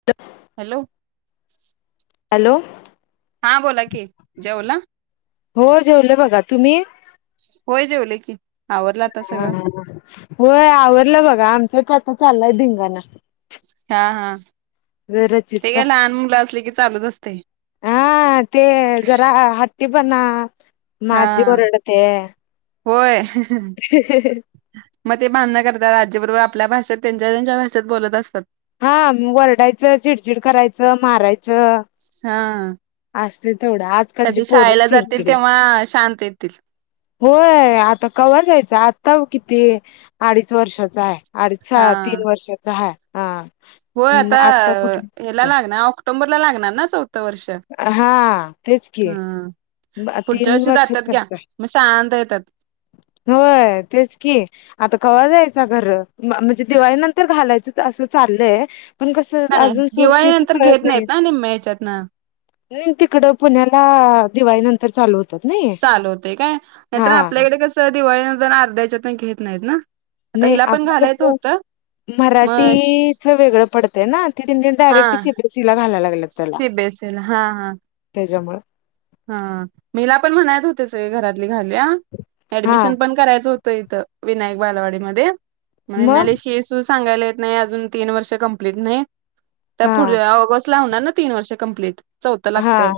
ह hello hello हां बोला की जेवला हो जेवलं बघा तुम्ही होज बले की आवरला आता हा सगळं होय आवरडलं बघा आमचच आता चाललंय धंगाणा हा हा ते रचितचा काय लहान मुलं असले की चालूच असते हा ते जरा हट्टी पण हा माझी ओरडते होय मग ते भांडण करतात आजीबरोबर आपल्या भाषेत त्यांच्या त्यांच्या भाषेत बोलत असतात हा म वरडायचं चिडचिड करायचं मारायचं हा असते तेवढं आज कधी शाळेला जातील तेव्हा शांत येतील होय आता कवर जायचं आता किती अडीच वर्षाचा आहे अडीच तीन वर्षाचा हा हा हो आता मग कुठे हला जायचं? लागणार ऑक्टोबरला लागणार ना चौथं वर्ष हा तेच ह की पुढच्या तीन वर्षी वर्षात जातात घ्या चालत मग शांत येतात होय तेच की आता कवा्हा जायचा घर म्हणजे दिवाळी नंतर घालायचं असं चाललंय पण कसं अजून सोशीच कळत नाही म्यायच्यात ना नाही तिकडं पुण्याला दिवाळी नंतर चालू होत चाल होते काय नाहीतर आपल्याकडे कसं दिवाळीनंतर अर्ध्याच्यात घेत नाहीत ना आता हिला पण घालायचं होत मराठीचं वेगळं पडतं ना ते तच्या डायरेक्ट सीबीएसई ला घायला लागलत सीबीएसई हा हा त्याच्यामुळे हा मीला पण म्हणात होते सगळे घरातले घालूया हा ऍडमिशन पण करायचं होतं इथं विनायक बालवाडीमध्ये म्हण म्हणाले मग शीसू सांगायला येत नाही अजून तीन वर्ष कंप्लीट नाहीत त्या हा पुढ ऑगस्ट ला होणार ना तीन वर्ष कंप्लीट चौथं हा लागते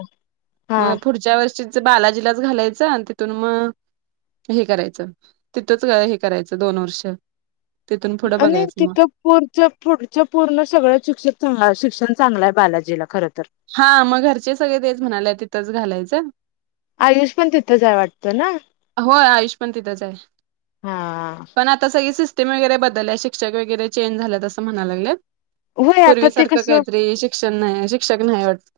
हा मग पुढच्या वर्षीच बालाजीलाच घालायचं तिथून मग हे करायचं तिथंच हे करायचं दोन वर्ष तिथून पुढं आणि बघायचं मग तिथं पुढच्या पुढच्या पूर्ण सगळं शिक्षक शिक्षण चांगलं आहे बालाजीला खर तर हा मग घरचे सगळे तेच म्हणाले तिथंच घालायचं आयुष पण तिथंचय वाटतं ना हो आयुष पण तिथंच आहे हा पण आता सगळी सिस्टम वगैर बदल आहे शिक्षक वगैरे चेंज झालेत असं म्हणाय लागलेत होय आता पूर्वी ते सारखं कसं काहीतरी शिक्षण नाही शिक्षक नाही वाटत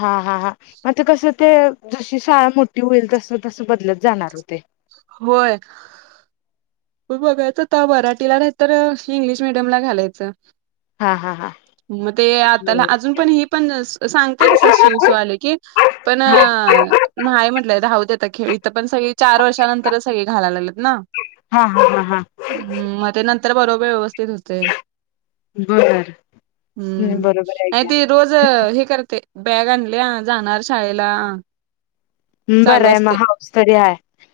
हा हा हा मग ते कसं ते जशी शाळा मोठी होईल तस तस बदलत जाणार होते वय प बघायचं त मराठीला नाही तर इंग्लिश मिीडियम ला घालायचं हा हा हा मग ते आ त्याला हा अजून पण ह पण सांगते तसं शिवजवाले की पण नाही म्हटलंय धावतेतता खेळी इथ पण सगळी चार वर्षानंतरच सगळी घायला लागलेत ना हा हा हा हां हम् मग ते नंतर बरोबर व्यवस्थित होते बर हम्म बरोबर आहे आणि की ते रोज हे करते बॅग आणली जाणार शाळेला चालू बरं आहे मग असते हाऊस तरी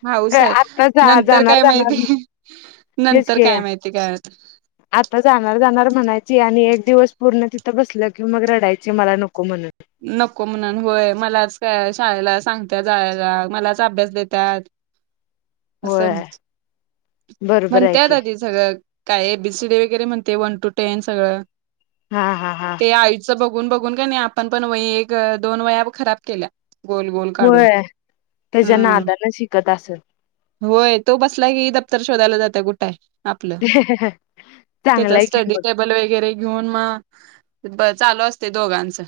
हाऊस आहे आता जा नंतर जाणार काय माहिती जाणार तेच नंतर की काय माहितीय काळात आता जाणार जाणार म्हणायची आणि एक दिवस पूर्ण तिथं बसलं की मग रडायची मला नको म्हणून नको म्हणून होय मलाच शाळेला सांगत जाला मलाच अभ्यास देतात असं होय म्ह बरोबर म्हणत आहे की दादी सगळं काय एबीसीडी वगैरे म्हणते वन टू टेन सगळं हा हा हा ते आईचं बघून बघून का नाही आपण पण वय एक, दोन वया खराब केल्या गोलबोल काढून होय त्याच्या हम्म नादानं शिकत असल होय तो बसला की दफ्तर शोधायला जाते कुठाय आपलं त्याच चांगलाय की स्टडी मग टेबल वगैरे घेऊन मग ब चालू असते दोघाचं.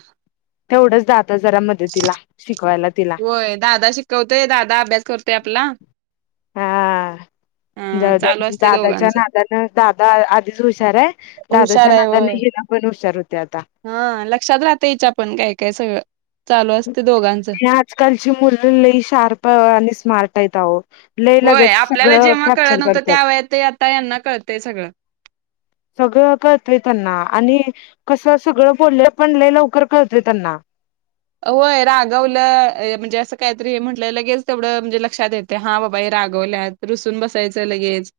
तेवढंच जात जारा मदतीला शिकवायला तिला होय दादा शिकवतोय दादा अभ्यास करतोय आपला हा अ जाऊ दे चालू असते दादाच्या दोघांचं. नादानं दादा आधीच हुशार आहे. हुशार दादाच्या आहे होय. नादाने घिला पण हुशार होते आता हा लक्षात राहते याच्या पण काय काय सगळं चालू असते दोघांचं कालची मुलली शार्प आणि स्मार्ट आहेत अहो. होय आपल्याला जेव्हा कळत नव्हतं करतात त्या वळेत आता यांना कळतय सगळं सगळं करतय त्यांना आणि कसं सगळं पोलले पणले लवकर कळते त्यांना होय रागवलं म्हणजे असं काहीतरी हे म्हटलंय लगेच तेवढं म्हणजे लक्षात येते हा बाबा हे रागवल्या रुसून बसायचं लगेच.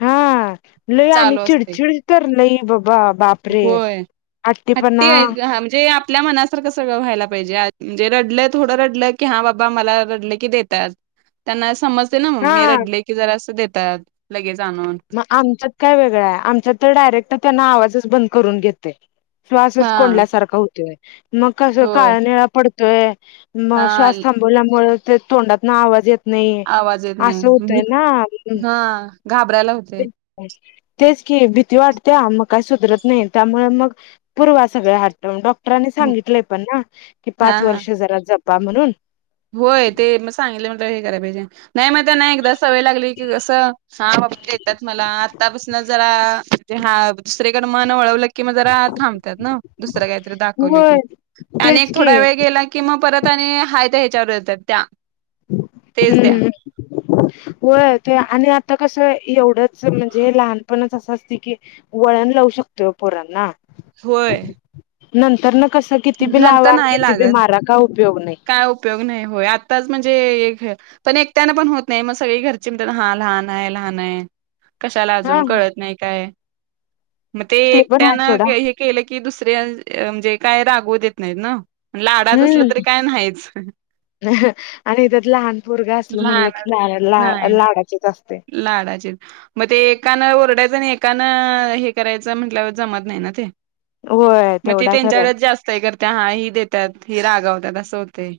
हा ल आणि आणि चालू असते. चिडचिड तर लई बाबा बापरे होय. हट्टीपणा हट्टी आहेत हा म्हणजे आपल्या मनासार कसळं व्हायला पाहिजे म्हणजे रडलं थोडं रडलं की हा बाबा मला रडलं की देतात. त्यांना समजते ना मग मी हा रडले की जरा असं देतात लगेच आणून मग आमच्यात काय वेगळां आहे आमच्या तर डायरेक्ट त्यांना आवाजच बंद करून घेते. श्वासच हा कोंडल्यासारखा होतोय मग कस होय काळ निळा पडतोय. हा मग श्वास थांबवल्यामुळे ते तोंडातून आवाज येत. नाही आवाज येत असं नाही होतय भी ना. हा. घाबरायला होत. ह [unintelligible] तेच कि भीती वाटते मग काही सुधरत नाही त्यामुळे मग पूर्वा सगळ ह डॉक्टरांनी सांगितलंय पण ना की हा पाच हा वर्ष जरा जपबा म्हणून होय ते म सांगितले म्हट हे करायला पाहिजे नाही मग त्यांना एकदा सवय लागली की कसं हा बा येतात मला आत्तापसून जरा म्हणजे हा दुसरेकड मन वळवलं कि मग जरा थांबतात ना दुसरं काहीतरी दाखवलं होय की आणि एक तेच की थोडा वेळ गेला किं म परत आणि हाय तर हायत्या यांच्यावर येतात त्या तेच हम्म द्या. हम्म. होय ते आणि आता कसं एवढंच म्हणजे लहानपणच असं असते की वळण लावू शकतोय पोरांना होय. नंतर ना कसं किती बी लावा नंतर आणि नाही किती बी लागत मारा का उपयोग नाही. काय उपयोग नाही होय आत्ताच म्हणजे एक पण एकट्याना पण होत नाही मग सगळी घरची म्हण हा लहान आहे, लहान आहे. कशाला हा अजून कळत नाही काय. मग ते पण आहे एकट्यानं सोडा हे केलं की दुसर्या म्हणजे काय रागव देत नाहीत ना लाडाच असला तरी हम्म काय नाहीच. आणि त्याच्यात लहान पोरग असल म्हणलं लहान की लाड ला नाही लाडाचेच असते. लाडाचे. मग ते एकानं ओरडायचं आणि एकानं हे करायचं म्हटलं जमत नाही ना ते होय मग ते तेवढा खराय त्यांच्याकडेच जास्त आहे करते हा ही देतात ही रागावतात असं होते.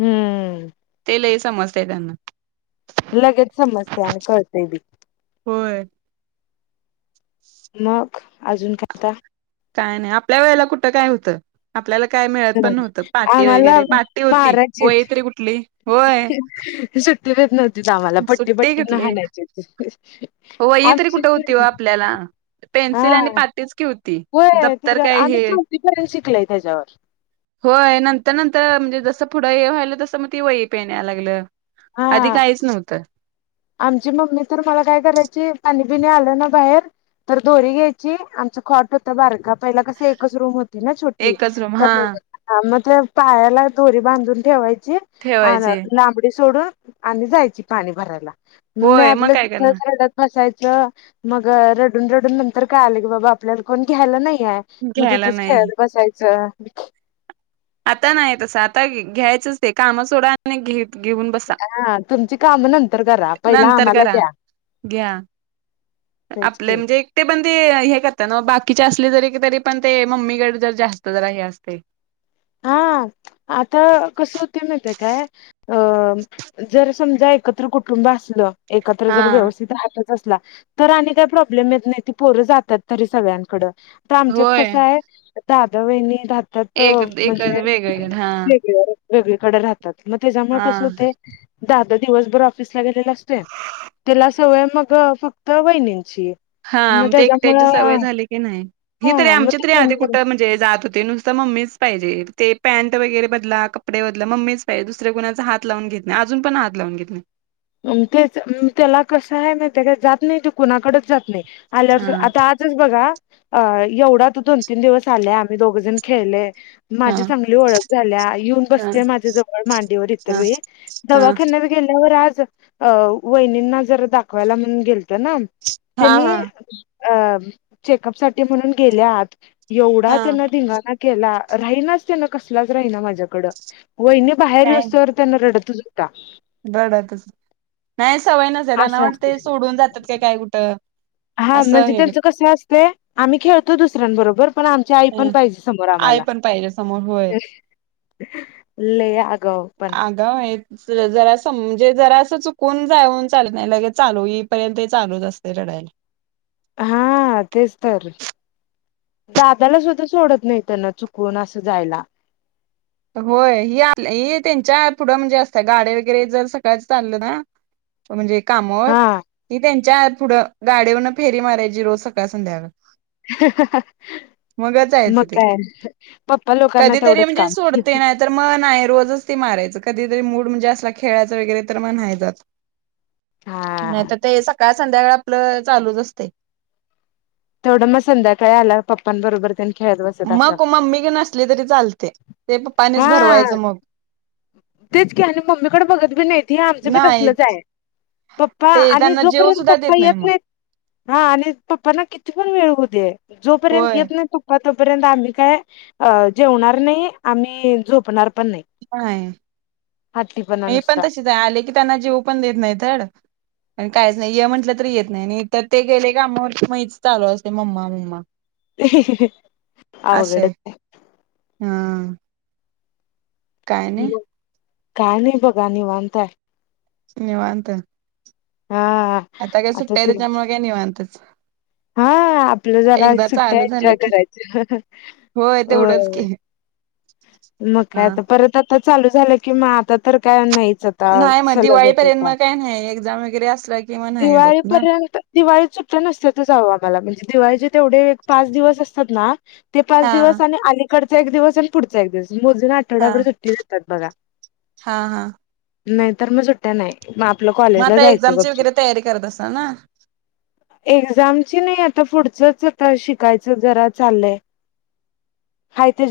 हम्म. ते समजते त्यांना लगेच समजतय आणि कळतं बी होय मग अजून खता काय नाही आपल्या वेळेला कुठं काय होतं आपल्याला काय मिळत पण नव्हतं पार्टी आम्हाला वगैरे पार्टी होती हो य मारायचीत त रे कुठली होय सुट्टी देत नव्हतीच आम्हाला पट्टी पट्टी न हालायची हो होय हे तरी कुठे होती व आपल्याला पेन्सिल हा आणि पाटी क होती होय दप्तर त्याच्यात काय आम्ही हे चौथीपर्यंत शिकलोय त्याच्यावर होय नंतर नंतर म्हणजे जसं पुढं हे व्हायलं तसं मग ती वही पेन यायला लागलं आधी हा काहीच नव्हतं आमची मम्मी तर मला काय करायची पाणी बिणी आलं ना बाहेर तर दोरी घ्यायची आमचं खॉट होतं बारका पहिला कस एकच रूम होती ना छोटी एकच रूम हा तर ह मग त्या पायाला दोरी बांधून ठेवायची ठेवायचे लाब सोडून आणि जायची पाणी भरायला मग मी होय आपल्या काय करणार कसायचं मग रडून रडून नंतर काय आलं की बाबा आपल्याला कोण घ्यायला नाहीय मग घ्यायला तिथंच नाही खेळत बसायचं आता नाही तसं आता घ्यायचंच ते काम सोडा आणि घे घेऊन बसा हा तुमची काम नंतर करा पहिला नंतर आम्हाला करा घ्या घ्या तेच आपले की म्हणजे ते पण ते हे करतात ना बाकीचे असले जरी तरी पण ते मम्मीकडे जर जास्त जरा हे असते हा आता कसं हो ते माहिती काय अ जर समजा एकत्र कुटुंब असलं एकत्र हा जर व्यवस्थित राहत असतील तर आणि काही प्रॉब्लेम येत नाही त पोर जातात तरी सगळ्यांकड तर आमच्यात होय कसं आहे दादा वहिणी राहतात एक एक म्हणजे वेगवेगळ हा वेगळीकडे राहतात मग त्याच्यामुळे हा कसं होते दादा दादा दिवसभर ऑफिस ऑफिसला गेलेला असतोय त्याला सवय मग फक्त वहिणींची हा ते एकट्याची सवय झाली की नाही ही तरी हा मग आमची ते तरी आधी कोणी कुठं म्हणजे जे जात हो ते नुसतं मम्मीच पाहिजे ते पॅट वगैरे बदला कपडे बदला मम्मी दुसऱ्या कुणाचा हात लावून घेत नाही अजून पण हात लावून घेत नाही तेच त्याला कसं आहे त्या जात नाही ते कुणाकडेच जात नाही आल्या हा आता बघा एवढा तू दोन तीन दिवस आले आम्ही दोघ जण खेळले हा माझी चांगली ओळख झाल्या येऊन हा बसते माझ्या जवळ मांडीवर इतर वे हा दवाखान्या गेल्यावर आज अ वहिनींना जर दाखवायला म्हणून गेलत ना हा त्यांनी हा अ चेकअप साठी म्हणून गेले आत एवढा हा त्यांना धिंगाणा केला राहिनाच त्यांना कसलाच राहीना माझ्याकडं होईने बाहेर नाही व्यवस्तवर त्यांना रडतच होता रडतच नाही सवय नसे त्यांना असं असतंय वाटते सोडून जातात काय काय कुठं हा असं म्हणजे हे त्यांचं करतात. कसं असते आम्ही खेळतो दुसऱ्यांबरोबर पण आम आई पण हं. पाहिजे समोर आई आम्हाला पण पाहिजे समोर होय लय आगावपण गाव आहेत जरा असं म्हणजे जरा असं चुकून जाऊन चालत नाही लगे चालू येईपर्यंत चालूच असते रडायला हा तेच तर दादाला सुद्धा सोडत नाही त्यांना चुकून असं जायला होय ही त्यांच्या पुढं म्हणजे असतं गाड वगैरे जर सकाळ चाललं ना म्हणजे कामवर हा ती त्यांच्या पुढं गाडीवरून फेरी मारायची रोज सकाळ संध्याकाळ मगच मग जायचं ते काय पप्पा लोकांना कधीतरी तेवढंच म्हणजे काम सोडते तर मन आहे रोजच ती मारायच कधीतरी मूड म्हणजे असला खेळायचं वगैरे तर म्हणायच नाही हा तर ते सकाळ संध्याकाळ आपलं चालूच असते तेथोडं मग संध्याकाळी आला पप्पांबरोबर खेळ मग मम्मी क नसली तरी चालते ते हा पप्पानेच भरवायचं मग तेच की आणि मम्मीकडे बघत बी नाही हे आमचं बी नाही तसलंच आहे पप्पा ते आणि त्यांना जेव जोपर्यंत सुद्धा पप्पा देत येत मग नाही हा आणि पप्पना किती पण वेळ होऊ दे जोपर्यंत होय येत नाही तो तोपर्यंत आम्ही काय अ जेवणार नाही आम्ही झोपणार पण नाही नाही हट्टीपणा हे पण नुसता तसेच आले की त्यांना जेव पण देत नाही तर आणि काहीच नाही य म्हटलं तर येत नाही आणि तर ते गेले कामावरती महीच चालू असते मम्मा मम्मा आवघड असंय हा काय नाही काणी बघा नि वाताय नि वाता हा आता काय सुट्टय त्याच्यामुळे काय नाही म्हनतच हा आपलं जरा एकदा सुट्ट्या चालू झालं एन्जॉय की करायचं होय तेवढंच की मग हा कायता परत आता चालू झालं कि म आता तर काय नाहीच नाही मग सलगच दिवाळीपर्यंत होता मग काही नाही एक्झाम वगैरे असला कि मग नाही होत ना दिवाळीपर्यंत दिवाळी सुट्ट्या नसत्याचवं आ मला म्हणजे दिवाळीचे तेवढे एक पाच दिवस असतात ना ते पाच हा दिवस आणि अलीकडचा एक दिवस आणि पुढचा एक दिवस मोजून हा आठवड्याभर सुट्टी जातात बघा हा हा नाही तरर मग सुट्ट्या नाही मग आपलं मग कॉलेजला आता जायचं एक्झामची कब्जी वगैरे तयारी करत असाल ना एक्झामची नाही आता पुढचच आता शिकायचं जरा चाललंय खा ते